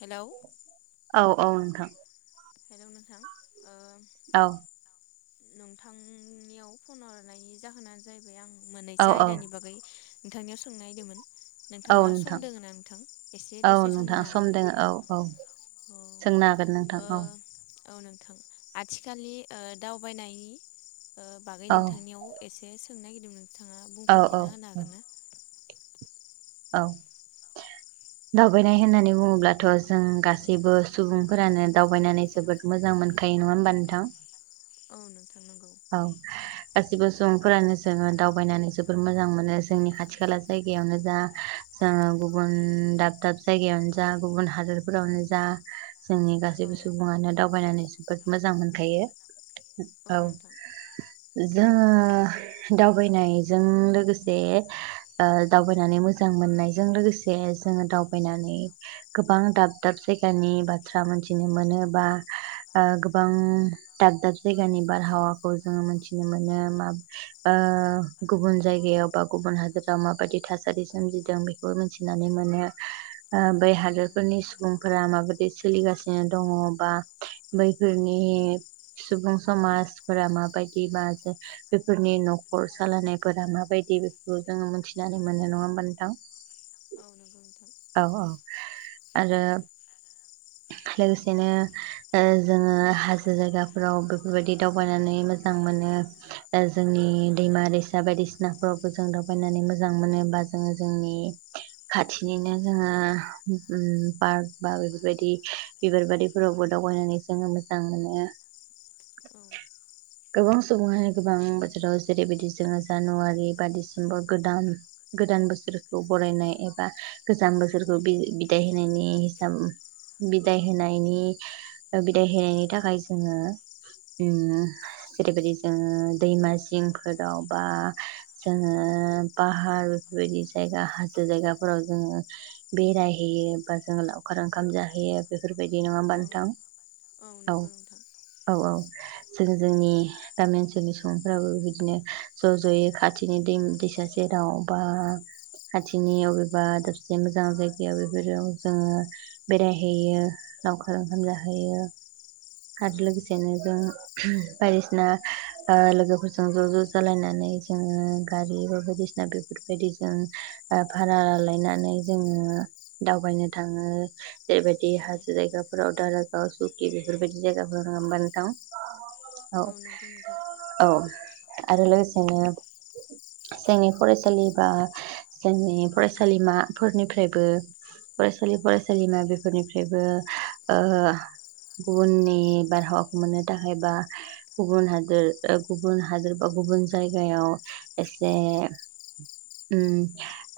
Hello. औ औ नोंथां। हेलौ नोंथां। ओ औ। नोंथांनियाव फन हरनायनि जाहोनानो जाहैबाय आं औ मोन्नैसो औ आयदानि बागै नोंथांनियाव सोंनो नायदोंमोन। औ नोंथां एसे औ दसे होनो नोंथां हागोन सम ना दङ औ औ औ सोंनो हागोन नोंथां ओ औ औ नोंथां आथिखालनि ओ दावबायनाय ओ बागै औ नोंथांनियाव एसे सोंनो नागिरदोंमोन। नोंथाङा औ औ बुंफोरथिना होनो हागोन ना? औ। दावबायनाय होननानै बुङोब्लाथ' जों गासैबो सुबुंफोरानो दावबायनानै जोबोद मोजां मोनखायो नङा होमबा नोंथां औ नोंथां। नंगौ औ गासिबो सुबुंफोरानो जोङो दावबायनानै जोबोर मोजां मोनो। जोंनि खाथि खाला जायगायावनो जा, जोङो गुबुन दाब दाब जायगायावनो जा, गुबुन हादरफोरावनो जा जोंनि औ गासैबो सुबुङानो दावबायनानै मोजां मोनखायो। औ। जोङो दावबायनायजों लोगोसे ओ दावबायनानै मोजां मोननायजों लोगोसे जोङो दावबायनानै गोबां दाब दाब जायगानि बाथ्रा मोनथिनो मोनो बा गोबां दाब दाब जायगानि बारहावा खौ जोङो मिथिनो मोनो ओ गुबुन जायगायाव बा गुबुन हादोराव माबायदि थासारि सोमजिदों बेखौबो मिथिनानै मोनो ओ बै औ नोंथां हादोरफोरनि सुबुंफोरा माबायदि सोलिगासिनो दङ बा बैफोरनि सुबुं समाज फोरा माबायदि मा जे बेफोरनि न'खर सालायनायफोरा माबायदि बेखौ जोङो मिथिनानै मोननाय नङा होमबा नोंथां औ नंगौ नोंथां औ औ आरो लोगोसेनो ओ जोङो हाजो जायगाफोराव बेफोरबायदि दावबायनानै मोजां मोनो ओ जोंनि दैमा औ दैसा बायदिसिनाफोरावबो जों दावबायनानै मोजां मोनो बा जोङो जोंनि खाथिनिनो जोङो उम पार्क बा बे बायदि बिबार बारिफोरावबो दावबायनानै जोङो मोजां मोनो औ गोबां सुबङानो गोबां बोथोराव जेरैबायदि जोङो जानुवारि बा डिसेम्बर गोदान गोदान बोसोरखौ बरायनाय एबा गोजान बोसोरखौ बिदाय होनायनि हिसाब। बिदाय होनायनि बिदाय होनायनि थाखाय जोङो उम जेरैबायदि जोङो दैमा सिंफोराव बा औ जोंङो पाहार बेफोरबायदि जायगा हाजो जायगाफोराव जोङो बेरायहैयो बा जोङो लावखार ओं खाम जाहैयो बे फोरबायदि नङा होमबानोथां औ नंगौ नोंथां औ औ जों जोंनि गामि ओनसोलनि सुबुंफ्राबो बेबायदिनो ज जयै खाथिनि दै दैसा सेराव बा खाथिनि अबेबा दाबसे मोजां जायगायाव बेफोराव जोङो। बेरायहैयो लावखार ओंखाम जाहोयो औ आरो लोगोसेनो जों बायदिसिना ओ लोगोफोरजों ज-ज जालायनानै जोङो गारि बा बायदिसिना बेफोरबायदि ज भारा लालायनानै जोङो दावबायनो थाङो। जेरैबायदि औ हाजो जायगाफोराव दारागाव सुकि बेफोरबायदि जायगाफोराव होमबाथ नोंथां। औ नंगौ नोंथां औ। आरो लोगोसेनो जोंनि फरायसालि बा जोंनि फरायसालिमाफोरनिफ्रायबो फरायसालि फरायसालिमा बे फोरनिफ्रायबो ओ गुबुननि बारहावाखौ मोननो थाखाय बा गुबुन हादोर गुबुन हादोर बा गुबुन जायगायाव एसे उम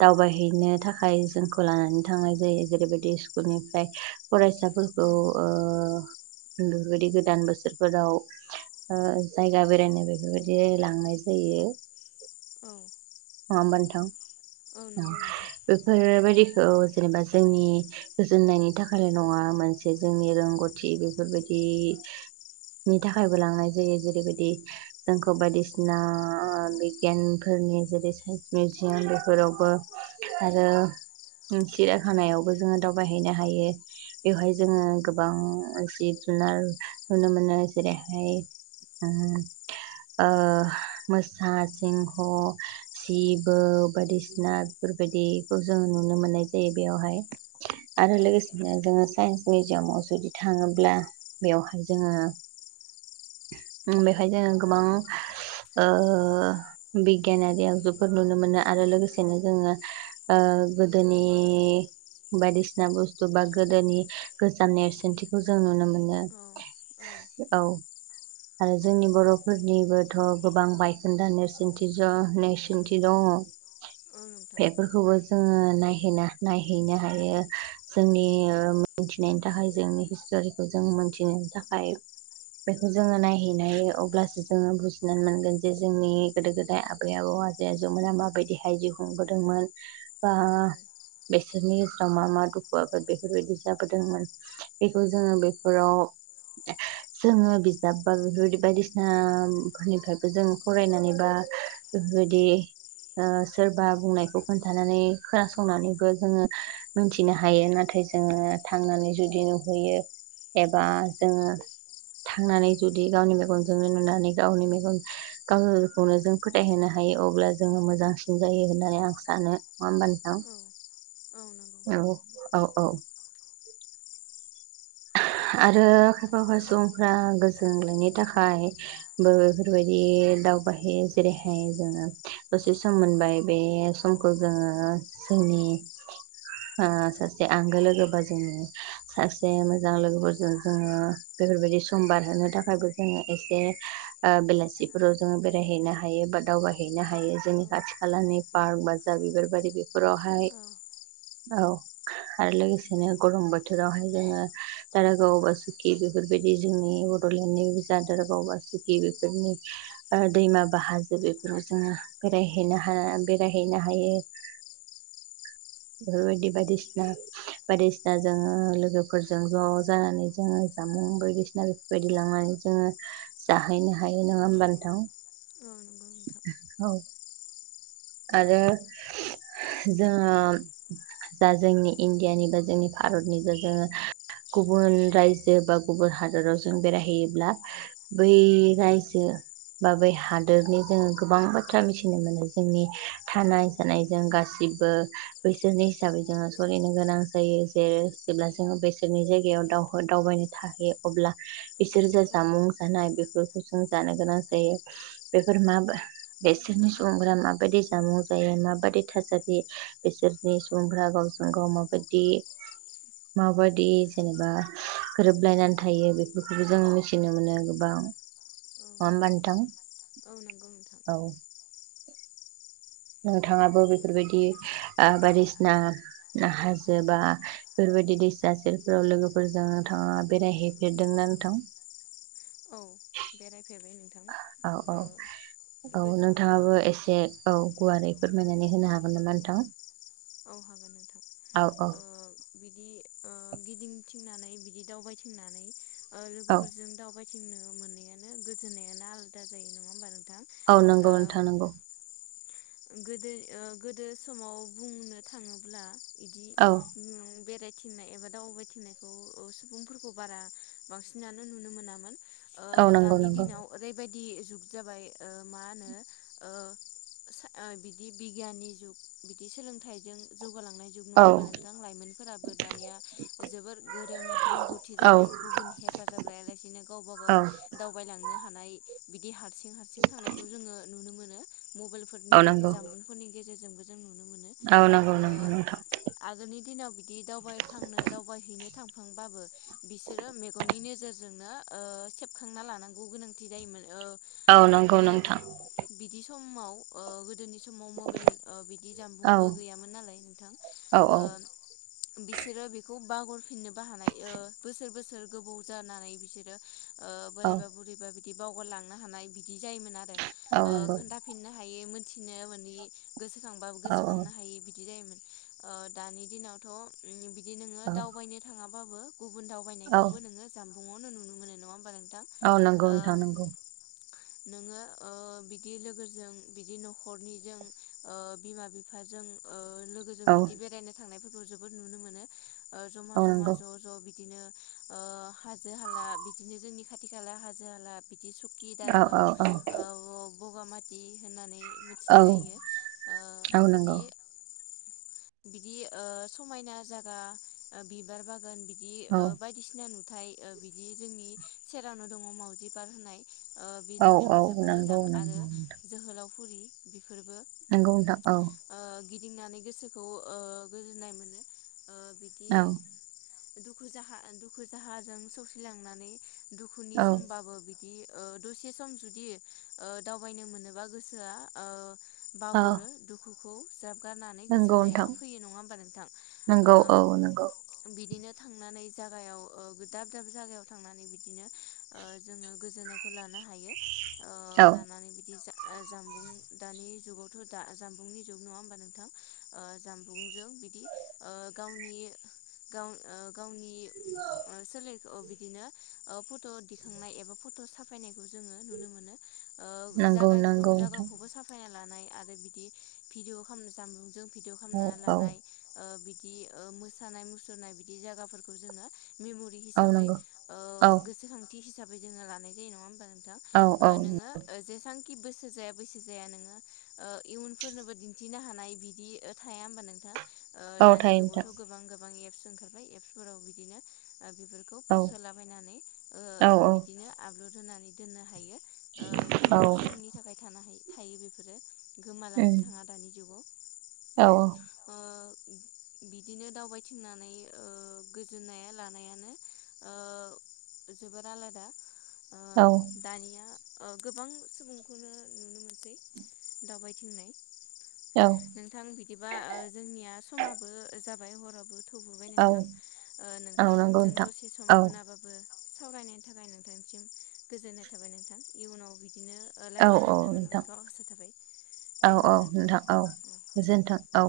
दावबायहैनो थाखाय जोंखौ लानानै थांनाय जायो जेरैबायदि स्कुलनि। फ्राय फरायसाफोरखौ औ ओ बेफोरबायदि गोदान बोसोरफोराव ओ जायगा बेरायनो बेफोरबायदि लांनाय जायो। औ। नङा होमबाथ औ नोंथां। नंगौ नोंथां बेफोरबाय दैखौ जेनेबा जोंनि जोननायनि थाखायल नङा मोनसे जोंनि रोंगौथि बेफोरबायदिनि थाखायबो लांनाय जायो जेरैबायदि जोंखौ बायदिसिना बिगियानफोरनि जेरै साइन्स मिउजियाम बेफोरावबो आरो सिराय खानायावबो जोङो द। बयनो हैनो हायो बेयावहाय औ जोङो नंगौ गोबां जिब जुनार नुनो मोनो जेरैहाय ओ मोसा सिंह सिबौ बायदिसिना बेफोरबायदिखौ जो नुनो मोननाय जायो बेयावहाय। आरो औ नंगौ लोगोसेनो नोंथां जोङो साइन्स। मिजियामाव जुदि थाङोब्ला बेवहाय जोङो बेवहाय जोङो गोबां ओ बिगियानारि आगजुफोर नुनो मोनो आरो लोगोसेनो जोङो गोदोनि बायदिसि जा बुस्थु बा गोदोनि गोजान नेरसोनथिखौ जों नुनो मोनो। औ औ नो औ। आरो जोंनि बरफोरनिबोथ गोबां बायखोन्दा नेरसोनथि नेरसोनथि दङ। औ नोंथां बेफोर खौबो। जोङो नायहै नायहैनो हायो। जोंनि मिथिनायनि थाखाय जोंनि हिस्टरिखौ जों मोनथिनायनि थाखाय बेखौ जोङो नायहैनाय अब्लासो जोङो बुजिनानै मोनगोन जे जोंनि गोदो गोदाय आबै आबौ आजै आजौमोना माबायदि हाय जि खुंबोदोंमोन। बा। औ औ बेसनिस्र मामा दुखु आ बेफोरबायदि जाबोदोंमोन बेखौ जोङो बेफोराव जोङो बिजाब बा बेफोरबाय बायदिसिना फोरनिफ्रायबो जो फरायनानै बा बेफोरबायदि सोरबा बुंनायखौ खोन्थानानै खोनासंनानैबो जोङो मोन। फिनो हायो नाथाय जोङो थांनानै जुदि नुहैयो एबा जोङो थांनानै जुदि गावनि मेगनजोंनो नुनानै गावनि मेगन गावखौनो जों फोथायहोनो हायो अब्ला जोङो मोजांसिन जायो होननानै आं सानो। होमबा नोंथां औ-औ नंगौ। औ औ औ। आरो खायफा खायफाय सुबुंफ्रा गोजोनग्लायनि थाखायबो बेफोरबायदि दावबाययो जेरैहाय जोङो दसे सम मोनबाय बे समखौ जोङो जोंनि सासे आंगो लोगो बा जोंनि सासे। मोजां लोगोफोरजों जोङो बेफोरबायदि सम बारहोनो थाखायबो जोङो एसे बेलासिफोराव जोङो बेरायहैनो हायो बा दावबायहैयो। नो हायो औ औ जोंनि खाथि खालानि। बार माजाब बिबार बारि। बेफोराव हाय। औ आरो लोगोसेनो गरम बोथोरावहाय जोङो द गावबासुखि बेफोरबायदि जोंनि बड'लेण्डनि बिज जाद गावबासुखि बेफोरनि दैमा बाहाजो बेफोराव जोङो बेरायहैनो ह बेरायहैनो हायो बेफोरबायदि बायदिसिना बायदिसिना जोङो लोगोफोर फोरजों ज' जानानै जोङो जामुं बायदिसिना बेफोरबायदि लांनानै जोङो जाहैनो हायो नङा होमबा नोंथां। औ नंगौ नोंथां। औ आरो जोङो जा जोंनि इण्डियानि बा जोंनि भारतनि जा जोङो गुबुन रायजो बा गुबुन हादोराव जों बेरायहैयोब्ला बै रायजो बा बै हादोरनि जोङो गोबां बाथ्रा मिथिनो मोनो। जोंनि। औ थानाय सानायजों गासैबो जेबो बैसोरनि हिसाबै जोङो सोलिनो गोनां जायो जेरै औ जेब्ला जोङो बैसोरनि जायगायावाव दावबायनो थाहैयो अब्ला इसोर जे औ जामुं जानाय बेफोर जों जानो गोनां जायो बेफोर मा बिसोरनि सुबुंफोरा मा माबायदि जामुं जायो माबायदि थासारि बिसोरनि सुबुंफोरा गावजों गाव माबायदि माबायदि जेनेबा गोरोबलायनानै थायो बेफोरखौबो जों मिथिनो मोनो गोबां नङा होनबा नोंथां। औ नंगौ नोंथां। औ नोंथाङाबो बेफोरबायदि बायदिसिना हाजो बा बेफोरबायदि दैसा सेरफोराव लोगोफोरजों नोंथाङा बेरायहैफेरदोंना नोंथां। औ बेराय औ औ औ गो औ नोंथाङाबो एसे औ गुवारै फोरमायनानै होनो हागोन नामा नोंथां। औ हागोन औ औ नोंथां। बिदि गिदिंथिंनानै बिदि दावबायथिंनानै औ लोगोफोरजों दावबाय थिंनो मोननायानो गोजोननायानो आलादा जायो नङा होमबा नों औ नंगै नोंथां नांगौ। गोदो ओ गोदो समाव बुंनो थाङोब्ला बिदि औ [unintelligible] थिंनाय एबा दावबायथिंनायखौ सुबुंफोरखौ बारा बांसिनानो नुनो मोनामोन। ओ औ नंगौ दानि नंगौ दिनाव ओरैबायद दि जुग जाबाय ओ मा ओनो सा ओ बिदि बिगियाननि जुग बिदि सोलोंथाइजों जौ गालांनाय जुग नङा औ होमबा नोंथां लाइमोनफोराबो दानिया जोबोर गोरों रोंगौथि औ जाबाय गुबुन हेफाजाब लायालासेनो गावबा गाव औ दावबायलांनो थानाय बिदि हारसिं हारसिं थांनायखौ जोङो नुनो मोनो मबाइल औ नि नंगौ जामबुंफोरनि गेजेरजों जों नुनो मोनो औ नंगौ ओ नंगौ नोंथां आगोलनि दिनाव बिदि दावबायफ्लांनो दावबायहैनो थां थांबाबो बिसोरो मेगननि नोजोरजोंनो ओ सेबखांना लानांगौ गोनांथि जायोमोन। ओ औ नंगौ बि नोंथां बिदि समाव ओ गोदोनि समाव मबाइल बिदि औ जानबुंबो गैयामोन नालाय नोंथां औ औ ओ बिसोरो बेखौ बागरफिननोबो हानाय ओ बोसोर बोसोर गोबाव जानानै बिसोरो ओ औ बोरायबा बुरिबा बिदि बावगारलांनो हानाय बिदि जायोमोन आरो औ ओ नंगौ खोन्थाफिननो हायो मिथिनो मोनि गोसोखांबाबो औ गोसोखांनो हायि बिदि जायोमोन। ओ दानि दिनावथ' उम बि बिदि नोङो औ दावबायनो थाङाब बाबो गुबुन औ दावबायनायखौबो नोङो जाम नआवनो नुनो मोनो नङा हो औ नंगौ नोंथां नंगौ। नोङो ओ बिदि लोगोजों बिदि न'खरनिजों ओ बिमा बिफा जों ओ लोगोजों औ बिदि बेरायनो थांनायफोर जोबोद नुनो मोनो। ओ जमा औ जमा नंगौ ज' ज' बिदिनो ओ हाजो हाला बिदिनो जोंनि खाथि खाला हाजो हाला बिदि सुखि औ औ दारागाव औ ओ ब बगामाटि। होननानै औ मिथिनाय जायो। औ ओ नंगौ बिदि बिदि ओ समायना जायगा ओ बिबार बा गान बिदि औ ओ बायदिसिना नु थाइ बिदि जोंनि सेरावनो दङ' मावजि पार्क होनाय ओ बे औ औ जायगायाबो जोबोर नंगौ मोजां आरो नंगौ जोहोलावफुरि बे फोरबो नंगौ नोंथां औ ओ गिदिंनानै गोसोखौ ओ गोजोननाय मोनो। ओ बिदि औ दुखु जाहा दुखु दाहाजों सौसिलांनानै दुखुनि औ समबाबो बि दि ओ दसे सम जुदि ओ दावबायनो मोनो बा गोसोआ ओ औ बावगुरो दुखु खौ ज्राब गारनानै नंगौ गोजोननाया नोंथां फैयो। नङा होनबा नोंथां? नंगौ औ नंगौ ओ बिदिनो थांनानै जागायाव ओ दाब दाब जागायाव थांनानै बिदिनो ओ जोङो गोजोननायखौ लानो हायो। ओ औ लानानै बिदि जा ओ जानबुं दानि जुगावथ' दा जानबुंनि जुग नङा होमबा नोंथां ओ जानबुंजों बिदि ओ गावनि गाव ओ गावनि ओ सोलेरखौ बि बिदिनो ओ फट' दिखांनाय एबा फट' साफायनाय खौ जोङो नुनो मोनो ओ नंगौ जागाय खौ नंगौ नोंथां जागावखौबो साफायना लानाय आरो बिदि भिडिअ' खामनो जानबुं जों भिडअ' औ खामना औ लानाय ओ बि दि ओ मोसानाय मुसुरनाय बिदि जागाफोरखौ जोङो मेम'रि औ हिसाबै नंगौ ओ औ गोसोखांथि हि हिसाबै जोङो लानाय जायो। नङा होम ओ नोंथां औ औ ओ नोङो ओ जेसां खि बैसो जाया बैसो जाया नोङो ओ इयुनफोरनोबो दिनथिनो हानाय बिदि थाया होनबा नोंथां। ओ औ दानि थायो नोंथां जुगावथ' गोबां गोबां एप प्स ओंखारबाय एप्सफोराव बिदिनो ओ बेफोरखौ औ पस्ट होलाबायनानै औ ओ बिदिनो आपलड होनानै दोननो हायो। ओ गोबाव औ समनि थाखाय थानो हायो थायो बेफोरो गोमालांनो उम थाङा दानि जुगाव औ ओ बिदिनो दावबायथिंनानै ओ गोजोननाया लानायानो ओ जोबोर आलादा। ओ औ दानिया ओ गोबां सुब मुंखौनो नुनो मोनसै दावबायथिंनाय। नोंथां बिदिबा ओ जोंनिया समाबो जाबा बे हराबो थौबोबाय औ नोंथां ओ औ नोंथांङा नंगौ आंजों नोंथां दसे सम औ होनाबाबो सावरायनायनि थाखाय नोंथांसिम गोजोननाय थाबाय नोंथां इयुनाव बिदिनो ओ औ औ रायलायफिननो नोंथां मोनगोनखौ आसा थाबाय औ दे औ होनबा नोंथां औ उम। गोजोन्थों औ